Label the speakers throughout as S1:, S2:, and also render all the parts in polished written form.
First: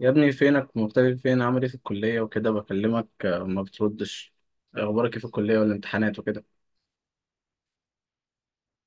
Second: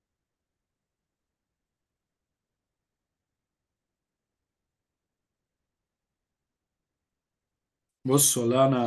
S1: يا ابني فينك مختفي؟ فين؟ عامل ايه في الكلية وكده؟ بكلمك آه، ما بتردش. اخبارك ايه في الكلية والامتحانات وكده؟
S2: بص والله انا،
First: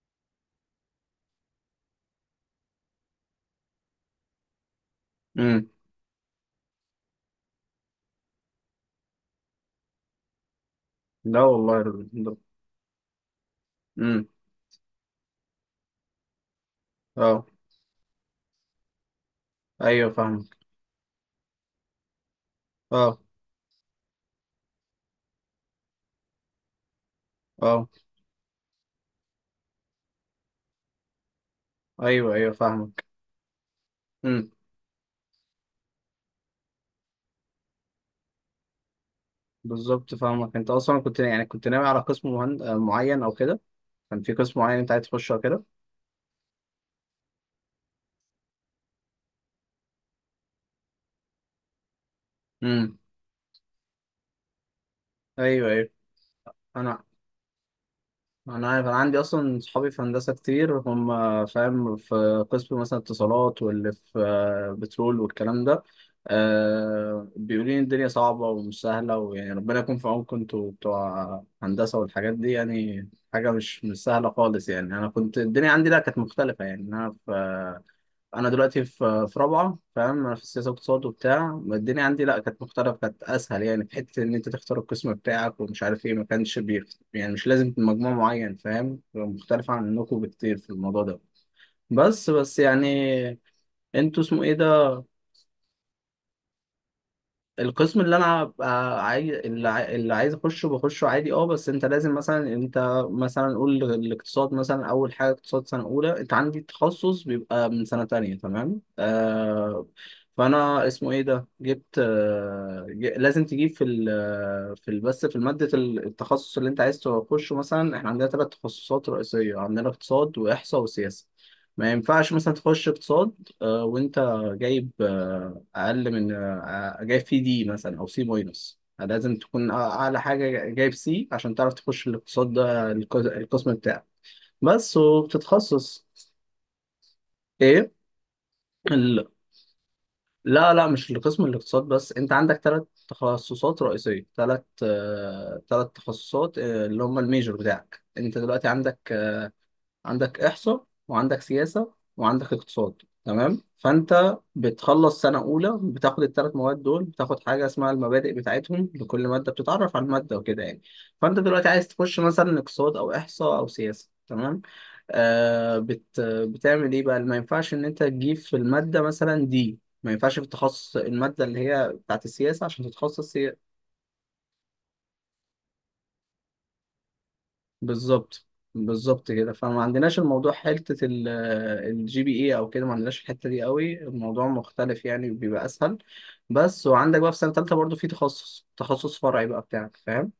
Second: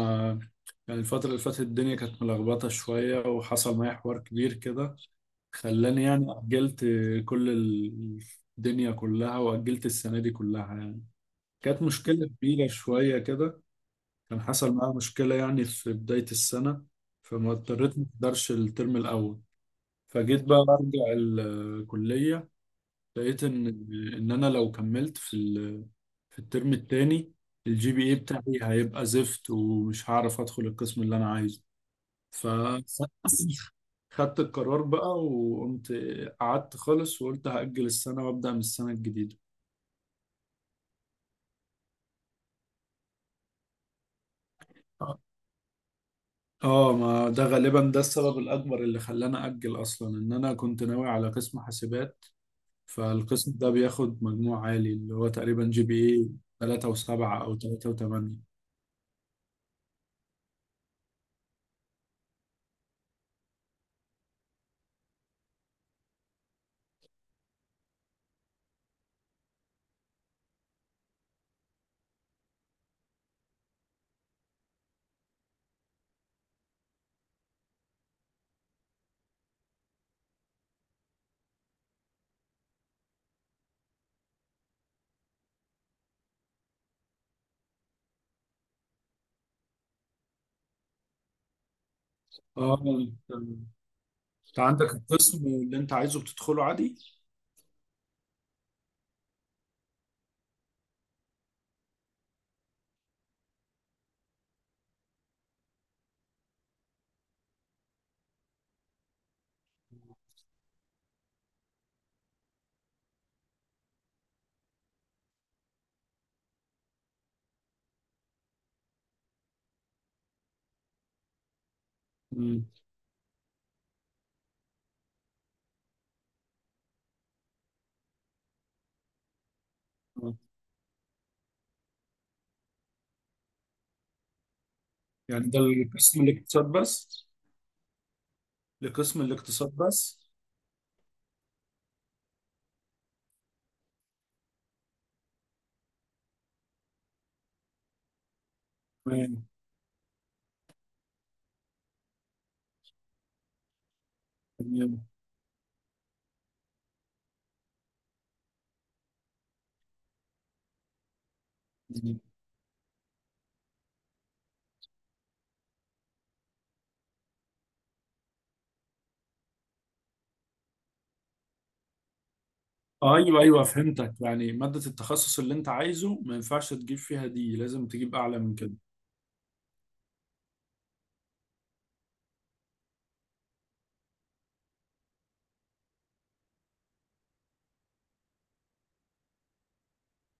S2: يعني الفترة اللي فاتت الدنيا كانت ملخبطة شوية وحصل معايا حوار كبير كده،
S1: امم
S2: خلاني يعني أجلت كل ال- الدنيا كلها وأجلت السنة دي كلها يعني.
S1: لا والله
S2: كانت مشكلة
S1: الحمد.
S2: كبيرة شوية كده.
S1: امم
S2: كان حصل معايا مشكلة يعني في بداية السنة،
S1: اه.
S2: فما اضطريت ما اقدرش الترم الأول.
S1: ايوه
S2: فجيت
S1: فاهمك.
S2: بقى أرجع الكلية،
S1: اه.
S2: لقيت ان انا لو كملت في الترم التاني
S1: اه.
S2: الجي بي اي بتاعي هيبقى زفت ومش هعرف ادخل القسم اللي انا عايزه.
S1: ايوه
S2: ف
S1: ايوه فاهمك.
S2: خدت
S1: امم
S2: القرار بقى، وقمت قعدت خالص وقلت هأجل السنة وأبدأ من السنة الجديدة.
S1: بالظبط فاهمك. انت اصلا كنت كنت ناوي على قسم مهن... آه، معين او كده؟ كان في قسم معين انت عايز تخشه او كده؟
S2: اه، ما ده غالبا ده السبب الأكبر اللي خلاني أجل أصلا، إن أنا كنت ناوي على قسم حاسبات.
S1: امم
S2: فالقسم ده بياخد مجموع عالي اللي هو تقريبا
S1: ايوه
S2: جي
S1: ايوه.
S2: بي إيه 3
S1: انا
S2: و7 أو 3.8.
S1: انا عارف، انا عندي اصلا صحابي في هندسه كتير، هم فاهم في قسم مثلا اتصالات واللي في بترول والكلام ده. أه، بيقولوا لي الدنيا صعبه ومش سهله، ويعني ربنا يكون في عونكم انتوا بتوع هندسه والحاجات دي. يعني حاجه مش سهله خالص يعني. انا كنت الدنيا عندي لا، كانت مختلفه يعني. انا في، انا دلوقتي في رابعه، فاهم؟ انا في السياسه واقتصاد وبتاع. الدنيا عندي لا، كانت مختلفه، كانت اسهل، يعني في حته ان انت تختار القسم بتاعك ومش عارف ايه، ما كانش يعني مش لازم مجموع معين، فاهم؟ مختلفه عنكم بكتير في الموضوع ده. بس
S2: اه.
S1: يعني انتوا اسمه ايه
S2: انت عندك
S1: ده؟
S2: القسم اللي انت عايزه بتدخله عادي.
S1: القسم اللي انا عايز، اللي اللي عايز اخشه بخشه عادي. اه بس انت لازم مثلا، انت قول الاقتصاد مثلا. اول حاجه اقتصاد سنه اولى، انت عندي تخصص بيبقى من سنه تانية، تمام؟ آه، فانا اسمه ايه ده جبت آه، لازم تجيب في ال، في ال- بس في ماده التخصص اللي انت عايز تخشه. مثلا احنا عندنا ثلاث تخصصات رئيسيه، عندنا اقتصاد واحصاء وسياسه. ما ينفعش مثلا
S2: مم.
S1: تخش اقتصاد آه، وانت جايب آه، اقل من آه، آه، جايب فيه دي مثلا، او سي ماينس. لازم تكون اعلى
S2: آه.
S1: حاجه جايب سي عشان تعرف تخش الاقتصاد ده، القسم بتاعك. بس.
S2: يعني ده
S1: وبتتخصص
S2: القسم الاقتصاد بس؟
S1: ايه
S2: لقسم
S1: ال...
S2: الاقتصاد بس؟
S1: لا لا، مش القسم الاقتصاد بس. انت عندك ثلاث تخصصات رئيسيه، ثلاث تخصصات آه، اللي هم الميجor بتاعك انت دلوقتي. عندك،
S2: تمام.
S1: عندك إحصاء وعندك سياسة وعندك اقتصاد، تمام؟ فأنت
S2: تمام.
S1: بتخلص سنة أولى بتاخد الثلاث مواد دول، بتاخد حاجة اسمها المبادئ بتاعتهم، لكل مادة بتتعرف على المادة وكده يعني. فأنت دلوقتي عايز
S2: تمام.
S1: تخش مثلا اقتصاد أو إحصاء أو سياسة، تمام. آه، بتعمل إيه بقى؟ ما ينفعش إن أنت تجيب في المادة مثلا دي، ما ينفعش في التخصص، المادة اللي هي بتاعت السياسة عشان تتخصص.
S2: ايوه ايوه، فهمتك، يعني مادة التخصص اللي انت عايزه ما ينفعش تجيب فيها دي، لازم تجيب اعلى
S1: بالظبط
S2: من كده.
S1: بالظبط كده. فما عندناش الموضوع حتة الجي بي اي او كده، ما عندناش الحتة دي قوي، الموضوع مختلف يعني، بيبقى اسهل. بس. وعندك بقى في سنة تالتة برضو في تخصص، تخصص فرعي بقى بتاعك، فاهم؟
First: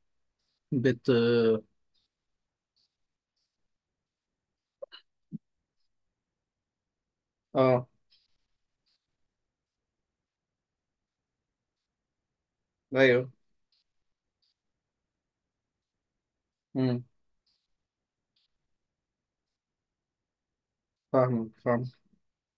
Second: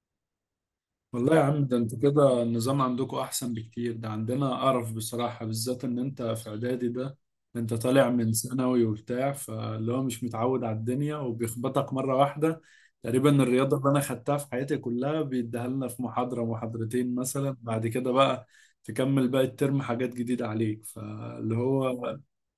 S1: بت
S2: والله يا عم، ده انتوا كده النظام عندكم احسن بكتير، ده عندنا قرف بصراحة، بالذات ان انت في اعدادي ده، انت
S1: اه.
S2: طالع من ثانوي وبتاع، فاللي هو مش متعود على الدنيا وبيخبطك مرة واحدة.
S1: ايوه.
S2: تقريبا الرياضة اللي انا خدتها في حياتي كلها بيديها لنا في محاضرة
S1: امم
S2: محاضرتين مثلا، بعد كده بقى تكمل باقي الترم حاجات جديدة عليك،
S1: فاهمك.
S2: فاللي
S1: فاهم.
S2: هو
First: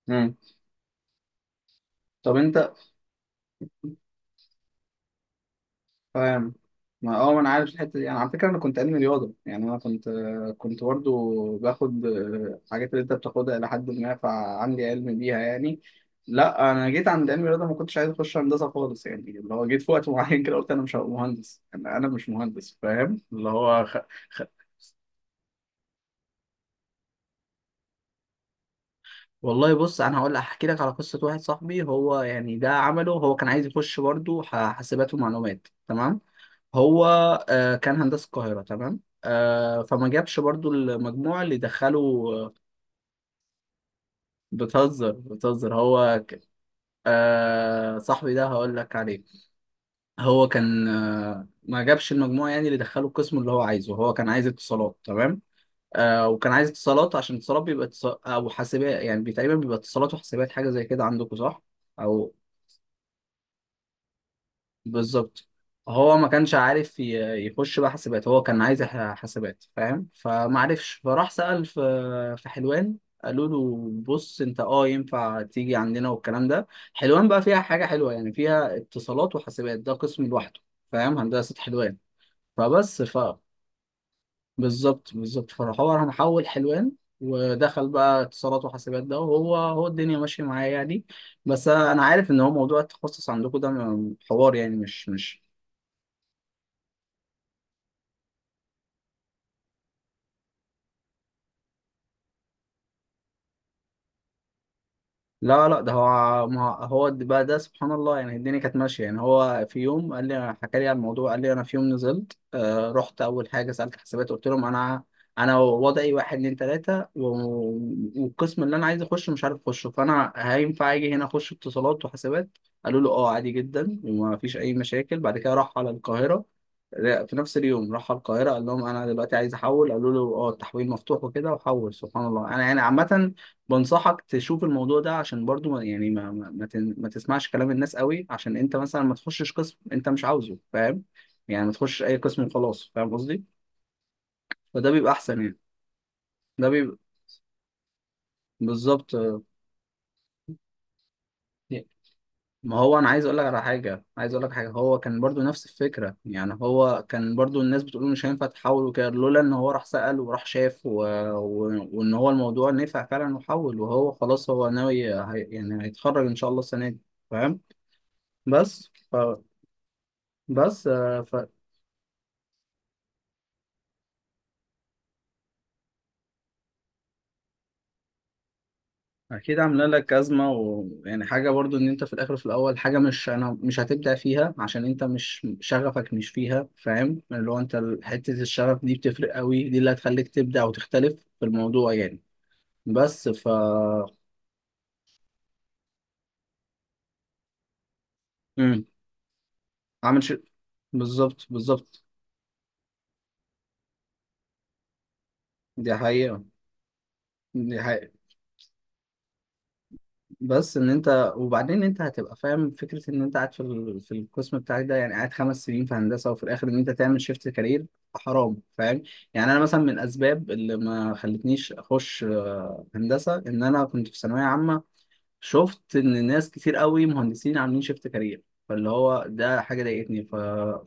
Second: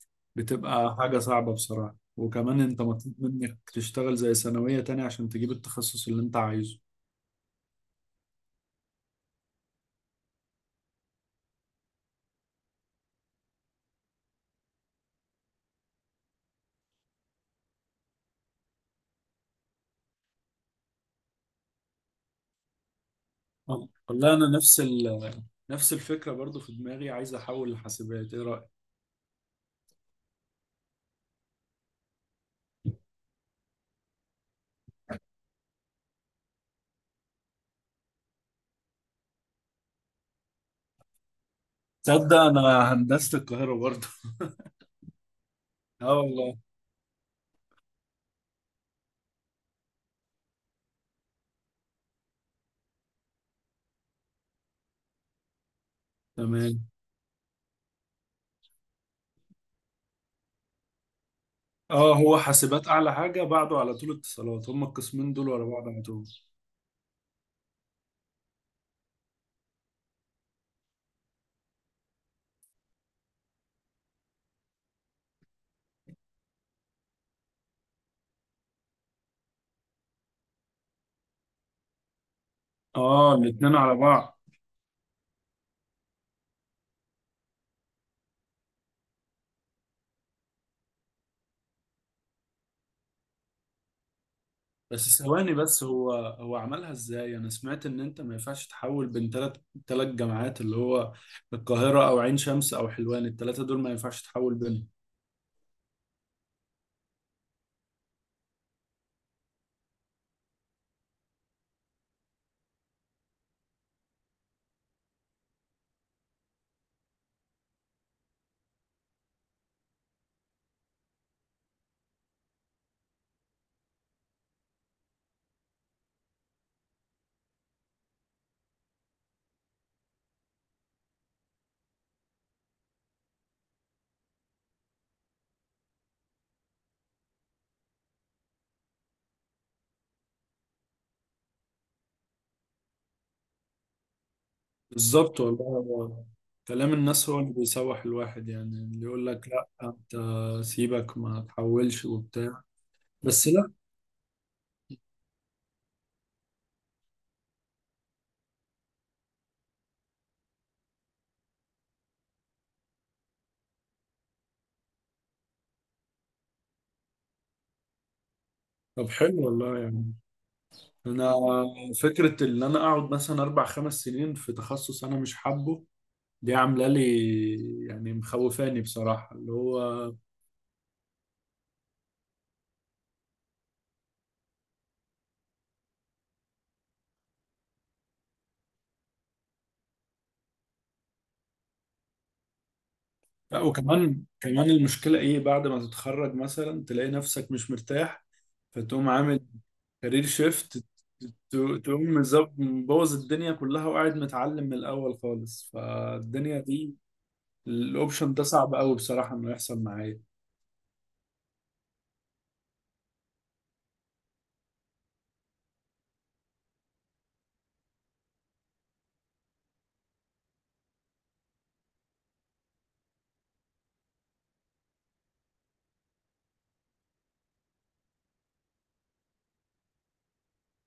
S1: امم
S2: بتبقى حاجة صعبة بصراحة.
S1: طب
S2: وكمان
S1: انت،
S2: انت مطلوب منك تشتغل زي ثانوية تاني عشان تجيب التخصص اللي انت
S1: فاهم،
S2: عايزه.
S1: ما انا عارف الحته دي. انا على فكره انا كنت علمي رياضه، يعني انا كنت، كنت برضو باخد الحاجات اللي انت بتاخدها الى حد ما، فعندي علم بيها يعني. لا انا جيت عند علم الرياضه ما كنتش عايز اخش هندسه خالص يعني، اللي هو جيت في وقت معين كده قلت انا مش هبقى مهندس، انا مش مهندس، فاهم؟ اللي هو
S2: والله
S1: خ...
S2: انا نفس الفكرة برضو في دماغي، عايز أحول لحاسبات، إيه رأيك؟
S1: والله بص، انا هقول احكي لك على قصه واحد صاحبي، هو يعني ده عمله. هو كان عايز يخش برضو حاسبات ومعلومات، تمام؟ هو آه، كان هندسة القاهرة، تمام؟ آه، فما جابش برضو المجموع اللي دخله
S2: تصدق
S1: آه،
S2: انا هندسة القاهرة برضه؟
S1: بتهزر بتهزر.
S2: آه
S1: هو
S2: والله.
S1: آه، صاحبي ده هقول لك عليه. هو كان آه، ما جابش المجموع يعني اللي دخله القسم اللي هو عايزه، هو كان عايز اتصالات، تمام؟ آه، وكان عايز
S2: تمام.
S1: اتصالات عشان اتصالات بيبقى اتصال او حاسبات يعني، تقريبا بيبقى اتصالات وحاسبات حاجة زي كده عندكم، صح؟
S2: آه،
S1: او
S2: هو حاسبات أعلى حاجة، بعده على طول اتصالات، هما القسمين
S1: بالظبط.
S2: دول ورا بعض على
S1: هو
S2: طول.
S1: ما كانش عارف يخش بقى حاسبات، هو كان عايز حاسبات، فاهم؟ فما عرفش، فراح سأل في، في حلوان. قالوا له بص انت اه، ينفع تيجي عندنا والكلام ده. حلوان بقى فيها حاجة حلوة يعني، فيها اتصالات وحاسبات ده قسم لوحده، فاهم؟ هندسة حلوان. فبس ف،
S2: آه، الاتنين على بعض.
S1: بالظبط. فراح هو راح محول حلوان ودخل بقى اتصالات وحاسبات ده. وهو هو الدنيا ماشية معايا يعني. بس انا عارف ان هو موضوع التخصص عندكم ده حوار يعني، مش
S2: بس
S1: مش
S2: ثواني، بس هو عملها إزاي؟ أنا سمعت إن أنت ما ينفعش تحول بين تلات جامعات، اللي هو القاهرة أو عين شمس أو حلوان، التلاتة دول ما ينفعش تحول بينهم.
S1: لا لا ده هو، ما هو د- بقى ده سبحان الله يعني الدنيا كانت ماشيه يعني. هو في يوم قال لي، حكى لي على الموضوع، قال لي انا في يوم نزلت آه، رحت اول حاجه سالت حسابات، قلت لهم انا، انا وضعي واحد اتنين تلاته والقسم اللي انا عايز اخشه مش عارف اخشه، فانا هينفع اجي هنا اخش اتصالات وحسابات؟ قالوا له اه عادي جدا وما فيش اي مشاكل. بعد كده راح على القاهره، لا، في نفس اليوم راح على القاهره، قال لهم انا دلوقتي عايز احول، قالوا له اه التحويل مفتوح وكده، وحول سبحان الله. انا يعني عامه بنصحك تشوف الموضوع ده، عشان برضو ما يعني ما ما تسمعش كلام الناس قوي، عشان انت مثلا ما تخشش قسم انت مش عاوزه، فاهم؟ يعني ما تخشش اي قسم وخلاص، فاهم قصدي؟ فده بيبقى
S2: بالظبط
S1: احسن يعني.
S2: والله. هو
S1: ده
S2: كلام
S1: بيبقى
S2: الناس هو اللي بيسوح الواحد، يعني اللي
S1: بالظبط.
S2: يقول لك لا انت سيبك ما تحولش وبتاع.
S1: ما هو انا عايز اقول لك
S2: بس
S1: على
S2: لا.
S1: حاجه، عايز اقول لك حاجه. هو كان برضو نفس الفكره يعني، هو كان برضو الناس بتقول مش هينفع تحول وكده، لولا ان هو راح سأل وراح شاف و... و... وان هو الموضوع نفع فعلا وحول، وهو خلاص هو ناوي يعني هيتخرج ان شاء الله السنه دي، فاهم؟ بس
S2: طب حلو والله يعني.
S1: بس آه،
S2: انا فكرة ان انا اقعد مثلا اربع خمس سنين في تخصص انا مش حابه، دي عاملة لي يعني مخوفاني بصراحة اللي
S1: فأكيد عاملة لك
S2: هو.
S1: أزمة. ويعني حاجة برضو إن أنت في الآخر، في الأول، حاجة مش، أنا مش هتبدع فيها عشان أنت مش شغفك مش فيها، فاهم؟ اللي هو أنت حتة الشغف دي بتفرق قوي، دي اللي هتخليك تبدع وتختلف في الموضوع يعني. بس ف،
S2: لا، وكمان كمان المشكلة ايه، بعد ما تتخرج مثلا تلاقي نفسك مش مرتاح،
S1: مم.
S2: فتقوم عامل
S1: عامل
S2: كارير شيفت،
S1: بالظبط
S2: تقوم
S1: بالظبط
S2: مبوظ الدنيا كلها وقاعد متعلم من الأول خالص،
S1: دي حقيقة
S2: فالدنيا دي
S1: دي حقيقة.
S2: الأوبشن ده صعب أوي بصراحة إنه يحصل معايا.
S1: بس ان انت وبعدين انت هتبقى فاهم فكره ان انت قاعد في في القسم بتاعك ده يعني، قاعد 5 سنين في هندسه وفي الاخر ان انت تعمل شيفت كارير، حرام، فاهم؟ يعني انا مثلا من الاسباب اللي ما خلتنيش اخش آه، هندسه، ان انا كنت في ثانويه عامه شفت ان ناس كتير قوي مهندسين عاملين شيفت كارير، فاللي هو ده حاجه ضايقتني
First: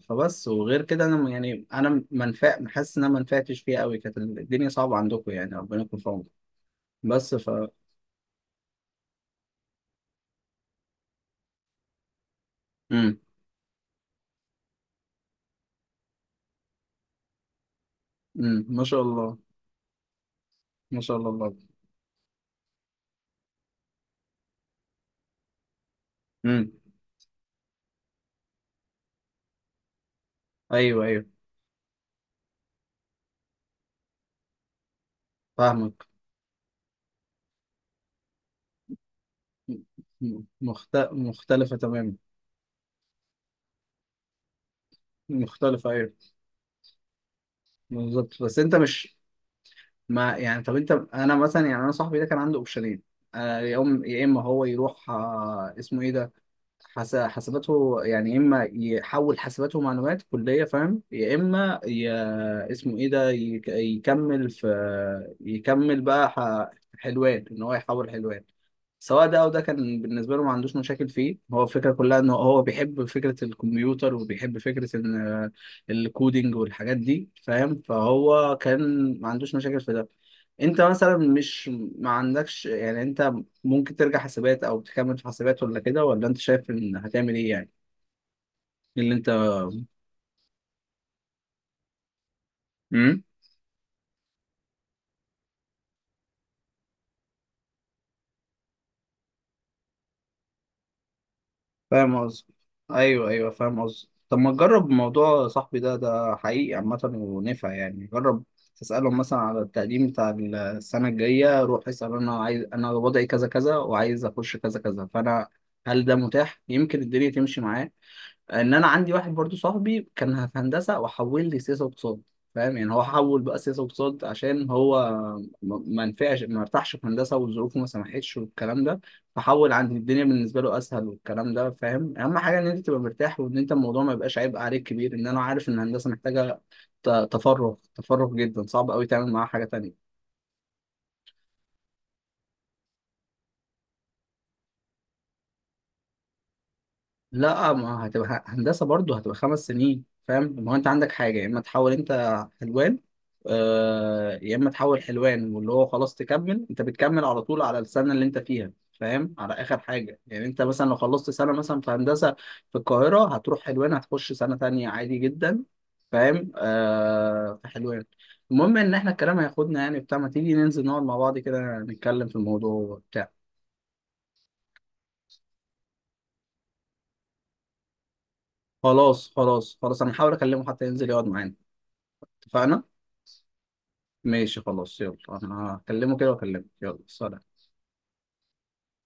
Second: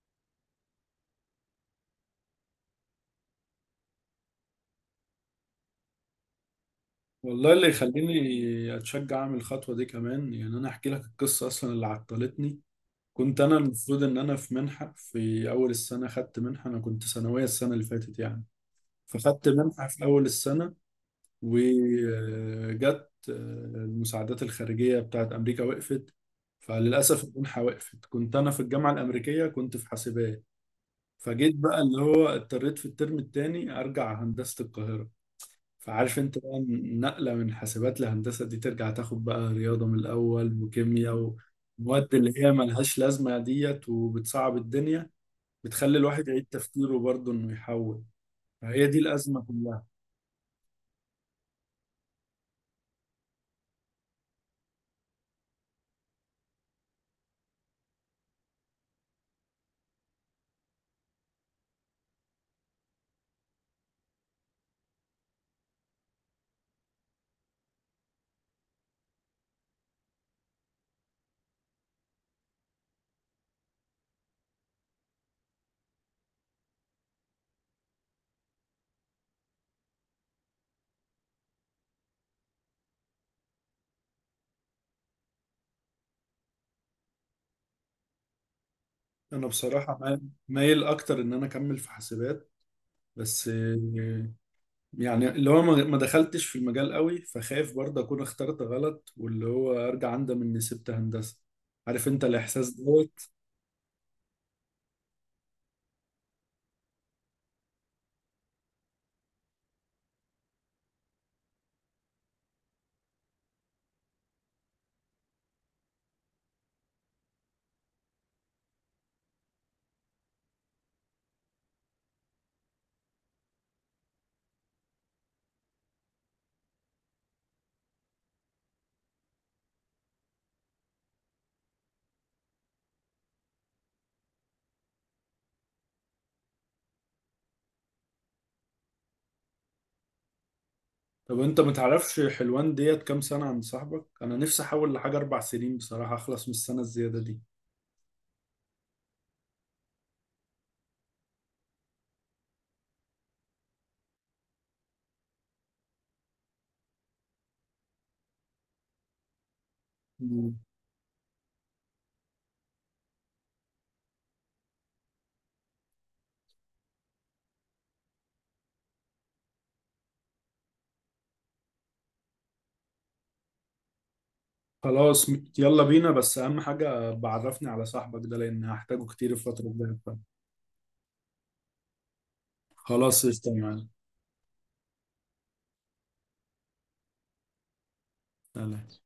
S1: فبس. وغير كده انا يعني انا منفع حاسس ان انا ما نفعتش فيها قوي، كانت الدنيا صعبه عندكم يعني، ربنا يكون في عونكم. بس ف،
S2: والله اللي يخليني أتشجع أعمل الخطوة دي كمان، يعني أنا أحكي لك القصة أصلا اللي عطلتني.
S1: امم
S2: كنت أنا المفروض إن أنا في منحة في أول السنة، خدت منحة، أنا كنت ثانوية السنة اللي فاتت يعني.
S1: ما شاء الله.
S2: فخدت منحة في أول السنة،
S1: ما شاء الله الله.
S2: وجت المساعدات الخارجية بتاعت أمريكا وقفت.
S1: امم
S2: فللأسف المنحة وقفت، كنت أنا في الجامعة الأمريكية كنت في حاسبات.
S1: ايوه ايوه
S2: فجيت بقى اللي هو اضطريت في الترم التاني أرجع هندسة القاهرة.
S1: فاهمك.
S2: فعارف أنت بقى، النقلة من حاسبات لهندسة دي ترجع تاخد بقى رياضة من الأول وكيمياء
S1: مختلفه تماما.
S2: ومواد اللي هي ملهاش لازمة ديت، وبتصعب الدنيا،
S1: مختلفه
S2: بتخلي
S1: ايوه.
S2: الواحد يعيد تفكيره برضه إنه يحول.
S1: بالظبط. بس انت
S2: فهي دي
S1: مش،
S2: الأزمة كلها.
S1: ما يعني طب انت، انا مثلا يعني، انا صاحبي ده كان عنده اوبشنين آه، يا اما هو يروح آه، اسمه ايه ده حساباته يعني، يا اما يحول حسابات ومعلومات كليه، فاهم؟ يا اما اسمه ايه ده يكمل في، يكمل بقى حلوان، ان هو يحول حلوان. سواء ده او ده كان بالنسبه له، ما عندوش مشاكل فيه. هو الفكره كلها ان هو بيحب فكره الكمبيوتر، وبيحب فكره ان آه، الكودينج والحاجات دي، فاهم؟ فهو كان ما عندوش مشاكل في ده. انت مثلا مش، ما عندكش يعني، انت ممكن ترجع حسابات او تكمل في حسابات، ولا كده، ولا انت شايف ان هتعمل ايه يعني؟ إيه اللي انت؟
S2: انا بصراحه مايل اكتر ان انا اكمل في حاسبات.
S1: مم؟
S2: بس يعني اللي هو ما دخلتش في المجال قوي، فخايف برضه اكون اخترت غلط واللي هو ارجع اندم اني سبت هندسه. عارف
S1: فاهم
S2: انت
S1: قصدي؟
S2: الاحساس دوت.
S1: ايوه ايوه فاهم قصدي. طب ما تجرب موضوع صاحبي ده، ده حقيقي عامة ونفع يعني. جرب تسألهم مثلا على التقديم بتاع السنة الجاية، روح اسأل انا عايز، انا وضعي كذا كذا وعايز اخش كذا كذا، فانا هل ده متاح؟ يمكن الدنيا تمشي معاه. ان انا عندي واحد برضو صاحبي كان في هندسه وحول لي سياسه واقتصاد، فاهم؟ يعني هو حول بقى سياسه واقتصاد عشان هو ما نفعش، ما ارتاحش في هندسه والظروف ما سمحتش والكلام ده، فحول عندي الدنيا بالنسبه له اسهل والكلام ده، فاهم؟ اهم حاجه ان انت تبقى مرتاح، وان انت الموضوع ما يبقاش عبء عليك كبير. ان انا عارف ان الهندسه محتاجه تفرغ جدا، صعب قوي تعمل معاها حاجه تانية.
S2: طب انت ما تعرفش حلوان ديت كام سنه عند صاحبك؟ انا نفسي احول لحاجه اربع سنين بصراحه اخلص من السنه الزياده دي.
S1: لا، ما هتبقى هندسة برضه، هتبقى 5 سنين، فاهم؟ ما هو انت عندك حاجة، يا اما تحول انت حلوان آه، يا اما تحول حلوان واللي هو خلاص تكمل، انت بتكمل على طول على السنة اللي انت فيها، فاهم؟ على اخر حاجة يعني.
S2: مم.
S1: انت مثلا لو خلصت سنة مثلا في هندسة في القاهرة، هتروح حلوان هتخش سنة تانية عادي جدا، فاهم؟ آه في حلوان. المهم ان احنا الكلام هياخدنا يعني بتاع، ما تيجي ننزل نقعد مع بعض كده نتكلم في الموضوع وبتاع.
S2: خلاص، يلا بينا، بس اهم حاجه بعرفني على صاحبك ده لان هحتاجه
S1: خلاص
S2: كتير الفتره
S1: خلاص
S2: الجايه.
S1: خلاص انا هحاول اكلمه حتى ينزل يقعد معانا. اتفقنا.
S2: خلاص استنى.
S1: ماشي خلاص يلا. انا هكلمه كده واكلمك. يلا سلام.
S2: سلام.